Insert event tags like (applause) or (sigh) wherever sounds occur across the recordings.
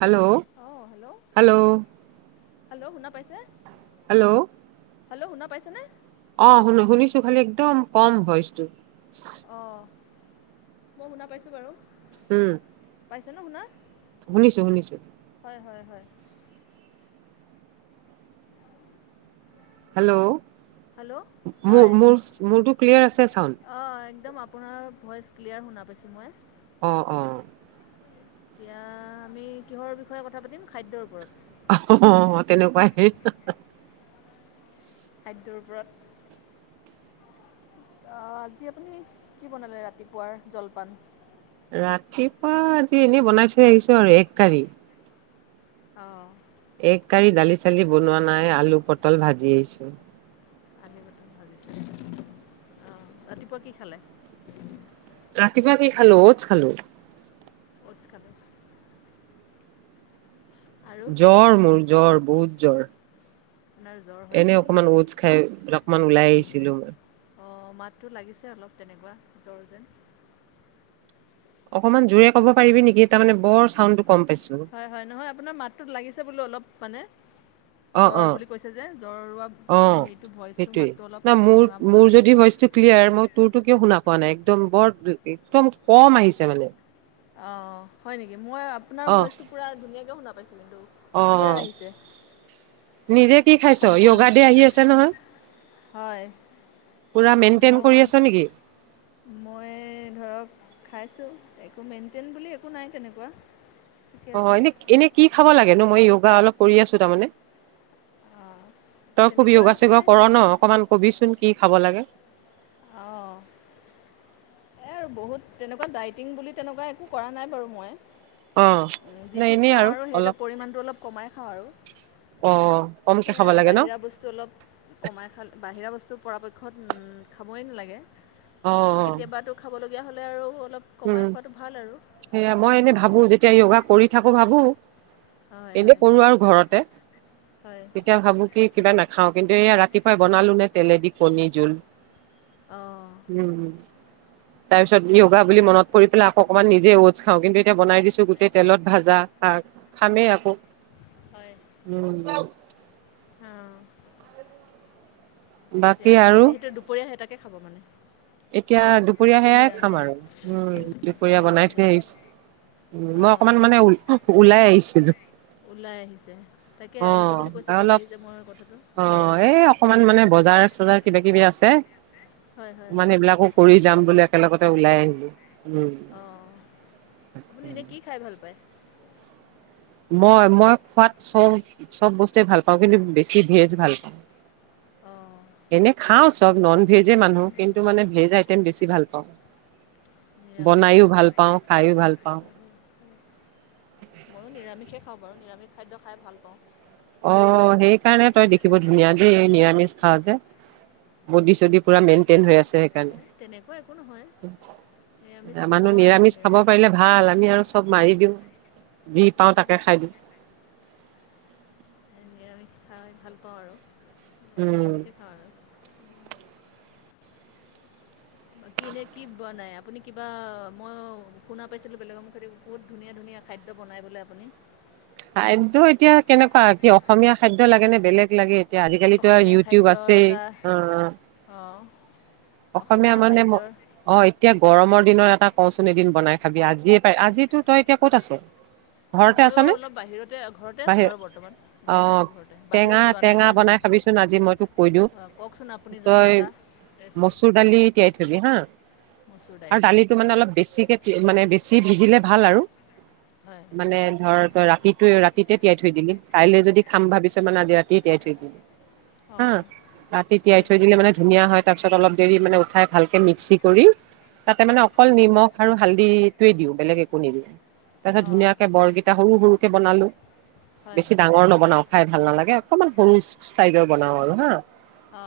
Hello, hello. পাইছা? Hello. Hello শুনা পাইছে নে? অ', শুনো শুনিছো খালি একদম কম ভইচটো। অ', মই শুনা পাইছো বাৰু। উম। পাইছে ন শুনা? শুনিছো শুনিছো। হয় হয় হয়। হেল্ল। হেল্ল' হয় মোৰ - মোৰ মোৰতো ক্লিয়াৰ আছে চাউন। অঁ একদম আপোনাৰ ভইচ ক্লিয়াৰ শুনা পাইছোঁ মই। অঁ, অঁ। এতিয়া আমি কিহৰ বিষয়ে কথা পাতিম, খাদ্যৰ ওপৰত। অহ হ, তেনেকুৱাই। খাদ্যৰ ওপৰত অঁ, আজি আপুনি কি বনালে ৰাতিপুৱাৰ জলপান। ৰাতিপুৱা আজি এনেই বনাই থৈ আহিছো আৰু এগ কাৰী। অঁ। এগ কাৰি দালি চালি বনোৱা নাই আলু পটল ভাজি আহিছো। (unintelligible) অঁ, ৰাতিপুৱা কি খালি। ৰাতিপুৱা কি খালো, ঔৎস খালো। (unintelligible) আৰু জ্বৰ মোৰ জ্বৰ। বহুত জ্বৰ। আপোনাৰ জ্বৰ হৈ আছে এনেই নেকি অকমান ঔৎচ খাই অকমান ওলাই আহিছিলো মই। অঁ, মাতটো লাগিছে অলপ তেনেকুৱা জ্বৰ যেন। অকনমান জোৰে কব পাৰিবি নেকি, তাৰ মানে বৰ চাউণ্ড টো হয়- হয়, নহয় আপোনাৰ মাতটোত লাগিছে বোলো অলপ মানে অঁ, জ্বৰ অঁ বুলি কৈছে যে জ্বৰুৱা - মানে অঁ, হেৰিটো ভইচটো সেইটোৱেই, মাতটো অলপ নহয় ভঙা মোৰ- ভঙা মোৰ যদি লাগিছে ভইচটো ক্লিয়াৰ মই তোৰতো কিয় শুনা পোৱা নাই। একদম বৰ একদম কম আহিছে মানে। অঁ, হয় নেকি। মই আপোনাৰ অ', ভইচটো পূৰা ধুনীয়াকৈ শুনা পাইছোঁ কিন্তু, ক্লিয়াৰ অ', আহিছে। নিজে কি খাইছ সম্পূৰ্ণ য়োগা দে আহি আছে নহয়। হয়। পুৰা মেইনটেইন কৰি আছ মই- নেকি মই ধৰক খাইছোঁ, একো মেইনটেইন বুলি একো নাই তেনেকুৱা। ঠিকে অঁ, আছে এনে- এনে কি খাব লাগে ন, মই য়োগা অলপ কৰি আছো তাৰমানে। অঁ তই খুব তেনেকুৱা য়োগা একো চোগা নাই কৰ ন, অকমান কবিচোন। কি খাব লাগে অঁ। এই আৰু বহুত তেনেকুৱা ডাইটিং বুলি তেনেকুৱা একো কৰা নাই বাৰু মই। অ', উম্ নাই যিটো এনেই খাওঁ আৰু সেইটো অলপ পৰিমানটো অলপ কমাই খাওঁ আৰু অ', কমকে সেইয়াই খাব আৰু লাগে ন বাহিৰা বস্তু অলপ কমাই খাল, বাহিৰা বস্তু টো পৰাপক্ষত খাবই নালাগে। অঁ, অঁ। ক'বলগীয়া হ'লে আৰু অলপ কমাই উম। খোৱাটো ভাল আৰু সেয়া মই এনে ভাবো। যেতিয়া য়োগা কৰি থাকো ভাবো। হয় এনে হয় কৰো আৰু ঘৰতে। হয় এতিয়া ভাবো কি কিবা নথ খাওঁ। কিন্তু এয়া ৰাতিপুৱাই বনালো নে তেলেদি কণী জোল অঁ উম। তাৰপিছত কিবা বুলি মনত পৰিপেলাই আকৌ অকণমান নিজে অ'টচ খাওঁ কিন্তু এতিয়া বনাই দিছো গোটেই তেলত ভাজা। খামেই আকৌ। হয় উম অঁ বাকী এতিয়া আৰু সেইখিনি সেইটো দুপৰীয়া সেইতাকে খাব মানে এ এতিয়া দুপৰীয়া সেয়াই পনীৰ খাম আঞ্জা আৰু। উম। দুপৰীয়া পনীৰ বনাই থৈ আঞ্জা আহিছো। উম। মই অঁ অকমান মানে ওলাই আহিছিলো। ওলাই আহিছে তাকে অ। আহিছোঁ বুলি কৈছে ক'ত অলপ। আহিছে মই কথাটো ওলাই অ' আহিছে এই অকমান মানে বজাৰ-চজাৰ কিবা-কিবি আছে। হয় হয় হয় মানে এইবিলাকো কৰি যাম বুলি, একেলগতে ওলাই আহিলো। উম অ। আপুনি এনে কি খাই ভাল পায়? মই, মই খোৱাত চব-চব বস্তুৱে ভাল পাওঁ। কিন্তু বেছি ভেজ ভাল পাওঁ। অঁ এনে খাওঁ চব। নিৰামিষ ননভেজে মানুহ কিন্তু মানে ভেজ আইটেম বেছি ভাল অহ নিৰামিষ খানা ভাল লাগে। ভাল পাওঁ ময়ো নিৰামিষে খাওঁ বাৰু। নিৰামিষ খাদ্য খাই ভাল পাওঁ। অ' হেই কাৰণে তই দেখিব ধুনীয়া দেই, এই নিৰামিষ খাৱ যে বডি-চডি পুৰা মেইনটেইন হৈ আছে। নাই তেনেকুৱা একো নহয় নিৰামিষ সেইকাৰণে মানুহ খাওঁ আৰু নিৰামিষ খাব পাৰিলে ভাল। আমি আৰু চব মাৰি দিওঁ। যি পাওঁ তাকে খাই দিওঁ। নিৰামিষ খাই ভাল পাওঁ আৰু। এ উম নিৰামিষে খাওঁ আৰু কি এনেই কি বনাই আপুনি কিবা মই শুনা পাইছিলোঁ বেলেগৰ মুখেদি বহুত ধুনীয়া-ধুনীয়া খাদ্য বনাই বোলে আপুনি। খাদ্য এতিয়া কেনেকুৱা কি অসমীয়া খাদ্য লাগে নে বেলেগ লাগে? এতিয়া আজিকালিতো আৰ অসমীয়া ইউটিউব খাদ্যৰ আছেই। এটা অহ অঁ অসমীয়া মানে অ এতিয়া গৰমত এদিনৰ এটা ক'চোন এদিন বনাই খাবি। আজিয়ে পাৰি--আজিতো তই এতিয়া ক'ত আছ? ঘৰতে ময়ো আছনে অলপ বাহিৰতে। ঘৰতে আছো বাহিৰ বাৰু বৰ্তমান। অ ঘৰতে আছো, ঘৰতে। টেঙা বাহিৰত যোৱা নাই। টেঙা বনাই যামহে। খাবিচোন আজি মই তোক কৈ দিওঁ অ'কওকচোন আপুনি জনা তই এটা ৰেচ- মচুৰ দালি তিয়াই থবি হা মচুৰ দাইল আৰু দালিটো মানে অলপ বেছিকে মানে বেছি ভিজিলে ভাল আৰু। হয় মানে ধৰ তই ৰাতি তই ৰাতিতে তিয়াই থৈ দিলি কাইলৈ যদি খাম ভাবিছ মানে আজি ৰাতিয়ে তিয়াই থৈ দিলি হা অঁ ৰাতি তিয়াই হয় থৈ দিলে মানে ধুনীয়া হয় তাৰ পিছত অলপ দেৰি মানে উঠাই ভালকে মিক্সি কৰি তাতে মানে হয় অকল নিমখ আৰু হাল্দিটোৱে দিওঁ বেলেগ একো নিদিয়ে তাৰ পিছত অঁ ধুনীয়াকে বৰকিটা সৰু সৰু বনালো হয় বেছি ডাঙৰ নবনাও খাই ভাল নালাগে অকমান সৰু চাইজৰ বনাও আৰু হা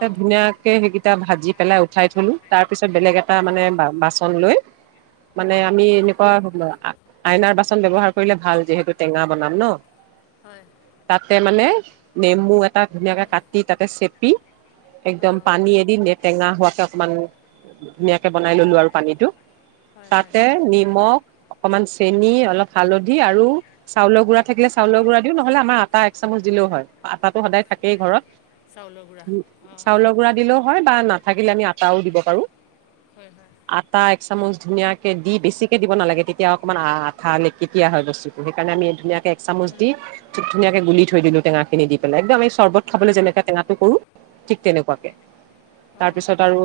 এ ধুনীয়াকে হেকিটা এটা ভাজি পেলাই উঠাই থলো তাৰ তাৰ পিছত বেলেগ এটা মানে অঁ বা বাচন লৈ মানে হয় আমি এনেকুৱা আইনাৰ বাচন ব্যৱহাৰ কৰিলে ভাল যিহেতু টেঙা বনাম ন হয় তাতে মানে নেমু এটা এটা ধুনীয়াকে কাটি তাতে চেপি পি একদম অঁ পানী টেঙা হোৱাকে অকমান ধুনীয়াকে বনাই ললো আৰু পানীটো হয় হয় তাতে নিমখ অকণমান চেনি অলপ হালধি আৰু চাউলৰ গুড়া থাকিলে চাউলৰ গুড়া দিওঁ নহলে আমাৰ আটা এক চামুচ দিলেও হয় আটাটো সদায় থাকেই ঘৰত। চাউলৰ গুড়া উ অঁ চাউলৰ গুড়া দিলেও বা নাথাকিলে আমি আটাও দিব পাৰো। হয় হয় আটা এক এচামুচ ধুনীয়াকে দি বেছিকে দিব নালাগে। তেতিয়া অকণমান আঠা লেকেতিয়া হয়। বস্তুটো সেইকাৰণে আমি ধুনীয়াক এক চামুচ অঁ দি যি ধুনীয়াকে গুলি থৈ দিলো টেঙাখিনি দি পেলাই একদমেই চৰ্বত খাবলৈ যেনেকে টেঙাটো কৰো। ঠিক তেনেকোৱাকে তাৰ অঁ পিছত আৰু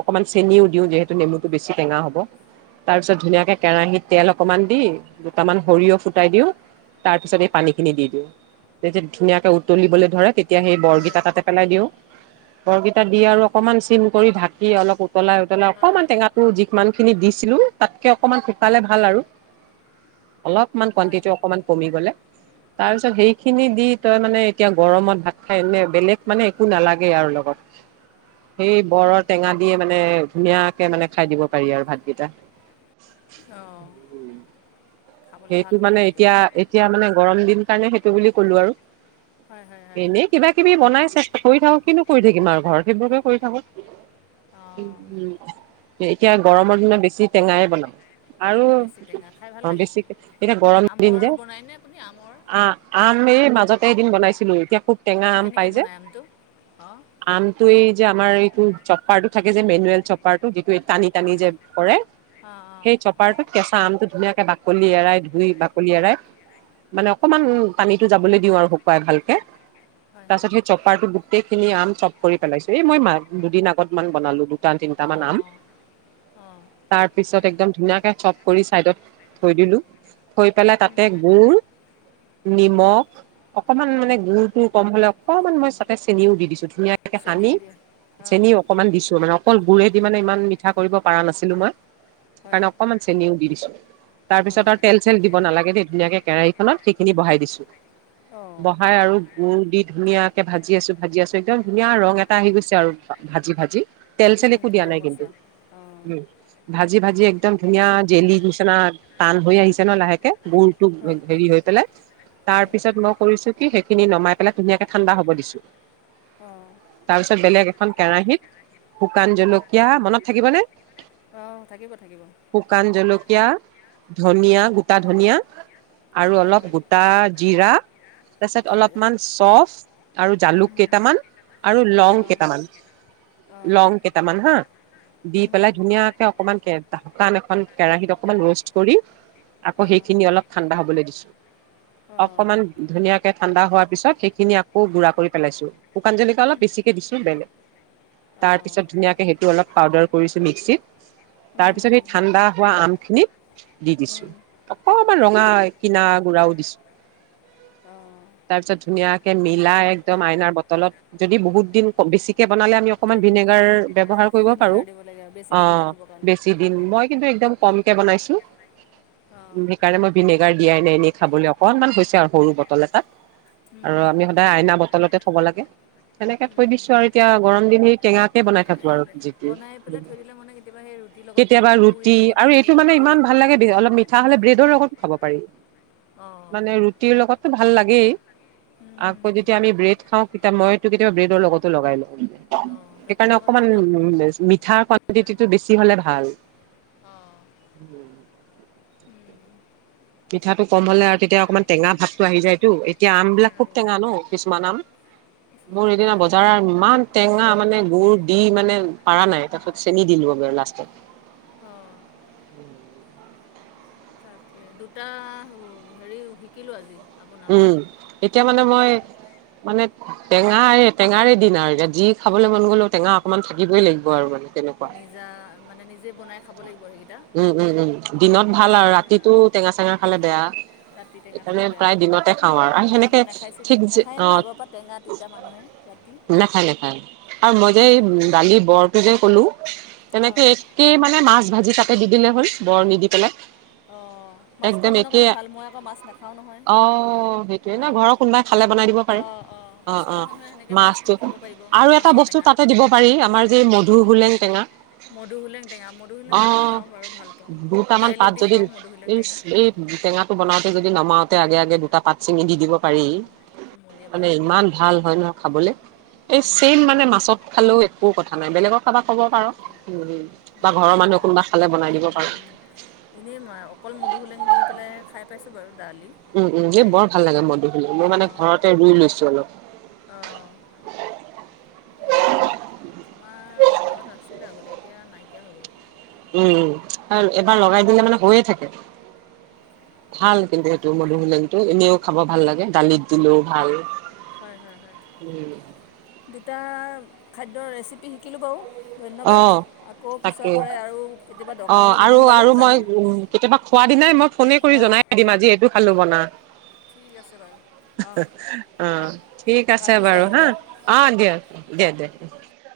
অকমান চেনিও দিও যিহেতু নেমুটো বেছি টেঙা হব তাৰ পিছত ধুনীয়াকে কেৰাহিত তেল অকমান দি দুটামান সৰিয়হ ফুটাই দিওঁ তাৰ পিছত এই পানীখিনি দি দিওঁ তেতিয়া ধুনীয়াকে উতলিবলৈ ধৰে তেতি এতিয়া সেই হয় বৰগেইটা তাতে পেলাই দিওঁ বৰগীত তাত দি আৰু অকণমান চিম কৰি ঢাকি অলপ উ উতলাই উতলাই হয় অকমান টেঙাটোৰ যি। কিমানখিনি দিছিলোঁ তাত কে অকণমান শুকালে ভাল আৰু অলপমান হয় কোৱাণ্টিটি অকণমান কমি গ'লে তাৰ পিছত সেইখিনি দি তই মানে এতিয়া গৰমত ভাত খাই এনে বেলেগ মানে একো নালাগে আৰু লগত সেই বৰৰ টেঙা দিয়ে মানে ধুনীয়াকে মানে খাই দিব পাৰি আৰু ভাতকেইটা অঁ উম খাবলৈ সেইটো ভাল হ'ব মানে এনেকৈ এতিয়া এতিয়া মানে গৰম দিন কাৰণে সেইটো বুলি ক'লো আৰু হয় হয় হয় এনেই কিবা কিবি বনাই চেষ্টা কৰি থাকো কিন্তু কৰি থাকিম আৰু ঘৰত। সেইবোৰকে কৰি থাকো উম অঁ উম এতিয়া গৰমৰ দিনত বেছি টেঙাই বনাম। আৰু বেছি টেঙা খাই ভাল অ লাগে বেছিকে এতিয়া গৰম দিন আমৰ যে বনায়নে আপুনি আমৰ আ আম এই মাজত সেই এদিন বনাইছিলো এতিয়া খুব। টেঙা আম কেনেকে পাই যে বনাইম আমটো। আমটো এই যে আমাৰ এইটো চপাৰটো থাকে যে মেনুৱেল চপাৰটো যিটোৱে টানি টানি হয় যে হয় কৰে অঁ অঁ সেই চপাৰটোত কেঁচা আমটো ধুনীয়া বাকলি এৰাই ধুই বাকলি এৰাই মানে অকমান পানীটো যাবলৈ দিওঁ আৰু শুকুৱাই ভালকে হয় হয় তাৰপাছত সেই চপাৰটো গোটেই খিনি আম চপ কৰি পেলাইছো এই মই মাক দুদিন আগত মান বনালো। দুটা, তিনিটামান আম অঁ তাৰপিছত একদম ধুনাকে চব কৰি চাইডত থৈ দিলো থৈ পেলাই তাতে অঁ গুুৰ নিমখ অকমান মানে গুডুৰ তটো কম হলে অকণমান মই তাতে চেনিও দি দিছো ধুনীয়া তাকে চেনী সানি উলিয়াই অঁ চেনি অকনমান দিছো মানে অকল গুৰেেদি মানে ইমান মিঠা কৰিব পৰা নাছিলো মই হয় কাৰণে অকমান চেনিও দি দিছো তাৰপিছত অঁ আৰু তেল চেল দিব নালাগে দেই ধুনীয়াকে কেৰাহীখনত সেইখিনি বহাই দিছো অঁ বহাই আৰু মৰ দি ধুনীয়াকে ভাজি আছো ভাজি আছো একদম ধুনীয়া ৰং এটা আহি গৈছে আৰু ভাজি ভাজি তেল চল একো দিয়া নাই কিন্তু ৰঙচুৱা অঁ ভা যি ভাজি ভাজি একদম ধুনীয়া জেলি নিচিনা টান হৈ আহিছে ন লাহেকে গুৰটো হয় হেৰি হৈ পেলাই তাৰ হয় পিছত মই কৰিছো কি সেইখিনি নমাই পেলাই ধুনীয়াকে ঠাণ্ডা হব দিছো অ। তাৰপিছত বেলেগ এখন কেৰাহিত। শুকান হুম, জলকীয়া মানত। থাকিবনে। অঁ থাকিব থাকিব। শুকান জলকীয়া ধনিয়া গোটা ধনিয়া। আৰু অঁ অলপ গোটা জিৰা। তাৰপিছত গোটা জিৰা অলপমান চফ আৰু হুম, জালুক হুম, কেইটামান। আৰু লং অঁ কেইটামান অঁ লং কেইটামান হা দি হুম, হুম, পেলাই হুম, ধুনীয়াকে অকমান কে হ। টান এখন কেৰাহীত অকমান ৰোষ্ট কৰি। আকৌ অঁ সেইনি অলপ ঠাণ্ডা হবলৈ দিছো। অঁ অকমান ধুনীয়াকে। ঠাণ্ডা হোৱাৰ পিছত সেইখিনি আক গু়া কৰি পেলাইছো। শুকান জলকীয়া অলপ বেছিকে দিছো বেলেগ। তাৰ অঁ পিছত ধুনীয়াকে সেইটো অলপ। পাউদাৰ কৰিছো মিক্সিত হুম, তাৰ হুম, পিছত সি হুম, ঠাণ্ডা হোৱা আমখিনিত। দি হুম, দিছো হুম, অকণমান। অকনমান ৰঙা কিনা গুড়াও দিছো। অঁ তাৰপিছত ধুনীয়াকে। মিলা একদম আইনাৰ ব। তলত যদি বহুত দিন বেছি। বনে আমি অকমান থাকিবলৈ ভিনেগাৰ ব্যৱহাৰ কৰিব পাৰো। ভিনেগাৰ দিব লাগে আৰু বেছি অ দিন ৰাখিবৰ কাৰণে বেছি দিন মই কি একদম। কমকে বনাইছো। অঁ সেইকাৰণে মই। ভিনেগাৰ দিয়াই নাই এনেই খাবলৈ অকনমান হৈছে। আৰু সৰু বটল এটাত হুম, আৰু হুম, আমি হুম, সদায় আইনা বটলতে। হ'ব লাগে সেনেকে থৈ হুম, দিছো আৰু এতিয়া গৰম দিন টেঙাকে বনাই থাকো আৰু। আহিলে বনাই পেলাই থৈ দিলে মানে কেতিয়াবা সেই ৰুটিৰ লগত কেতিয়াবা পুৰিৰ ৰুটি লগত আৰু সেনেকৈ এইটো মানে ইমান পুৰি ভাল লাগে অলপ মিঠা হলে ব্ৰেড। লগত খাব পাৰি। অঁ মানে ৰুটিৰ লগত। ভাল লাগেই। আকৌ উম, যদি ব্ৰেড। খাওঁ কিতাপ মইো কেতিাবা ব্ৰেডৰ লগত লগাই লওঁ। অঁ তাতে সেইকাৰণে আকৌ অকমান অলপ উ মিঠা ক তিটো বেছি হলে ভাল অঁ পিঠাটো কম হ'লে আৰু তেতিয়া অকমান টেঙা ভাৱটো আহি যায়তো এতিয়া আম বিলাক খুব লাগে যে। টেঙা ন কিছুমান আম মোৰ কিছুমান টেঙা থাকে সিদিনাবজাৰৰ হয় ইমান টেঙা মানে গুডুৰ দি মানে পাৰ নাই তাৰপিছত চেনি দিলো বাৰু লাষ্টত অ তাকে দুটা হেৰি শিকিলো আজি আপোনাৰ পৰা উম এতিয়া মানে মই মানে টেঙা টেঙাৰে দিন আৰু এতি যি খাবলৈ মন গ'লেও টেঙা অকনমান থাকিবই লাগিব আৰু মানে তেনেক নিজা মানে নিজে বনাই খাব লাগিব সেইকেইটা উম উম উম দিনত ভাল আৰু তেতিয়া ৰাতিটো টেঙা চেঙা খালে বেয়া ৰাতি টেঙা সেইকাৰণে খালে বেয়া প্ৰায় বাৰু দিনতে খাওঁ আৰু আৰু আগৰ সেনেকে দিনত নাখাইছিল ঠিক যে নাখায়েই অ ন আগৰ পৰা টেঙা তিতা মানুহে ৰাতি নাখায় নাখায় আৰু মই যে উম, দালি বৰটো যে কলো তেনেকে অঁ একেই মানে মাছ ভাজি থাক ততে দি দিলে হ'ল বৰ নি দি পেলাই অঁ মাছ খোৱা একদম মানুহৰ একে কাৰণে ভাল মই আকৌ মাছ নাখাওঁ নহয় অ সেইটোয়ে ন ঘৰৰ অঁ কোনোবাই খালে বনাই দিব পাৰাৰে অঁ অঁ অ মাছ অ খোৱা মানুহে সেনেকৈ মাছ দি মাছটো খাব পাৰিব আৰু এটা মাছৰ বস্তু টেঙা তাতে দিব পাৰি আমাৰ যে মধু হোলেং টেঙা মধু হু লং দেঙা মধু অ টেঙা খাওঁ বাৰু ভাল পাওঁ দুটামান দাইলত পাত দি যদি খাওঁ মধুসোলেং এই টেঙা এই টেঙাটো বনাওতে যদি নমাওঁতে আগে আগে দুটা পাত চিঙি দি দিব পাৰি উম, কোমলীয়া মানে পাত ইমান ভাল হয় নহয় খাবলে এই উম, চেইম মানে মাছত খালেও একোৰ কথা নাই বেলেগৰ কাৰাবাক ক'ব প একে উমম বা ঘৰৰ মানুহে অঁ কোনোবা খালে বনাই দিব উম পাৰো উম এনেই মই অকল মধু হোলেং দি পেলাই খাই পাইছো বাৰু দালি উম উম এই বৰ দাইলত ভাল লাগে মই দেখিলে মই মানে অঁ ঘৰতে ৰুই লৈছো অলপ মই দুফুলন তোমাৰ ঘৰত আছিল আগতে এতিয়া নাইকিয়া হৈ গ'ল উম আৰু এবাৰ লগাই দিলে মানে হৈয়ে থাকে ভাল কিন্তু সেইটো মধুসুলনটো এনেও খাব ভাল লাগে দালিত দিলেও ভাল হয় হয় হয় দুটা খাদ্যৰ ৰেচিপি শিকিলোঁ বাৰু অ ধন্যবাদ আকৌ পিছৰ তাকেই পৰে আৰু কেতিয়াবা অ দৰকাৰ হ'লে আৰু সুধিম বাৰু আৰু মই জানিম উ কেতিয়াবা খোৱা দিনাই মই ফোনে কৰি অঁ জনাই দিম আজি এইটো খালো বনা ঠিক আছে বাৰু অঁ অ অঁ ঠিক আছে ৰাখিছোঁ বাৰু হা আজিলৈ অঁ অ দিয় দেিয় দে উ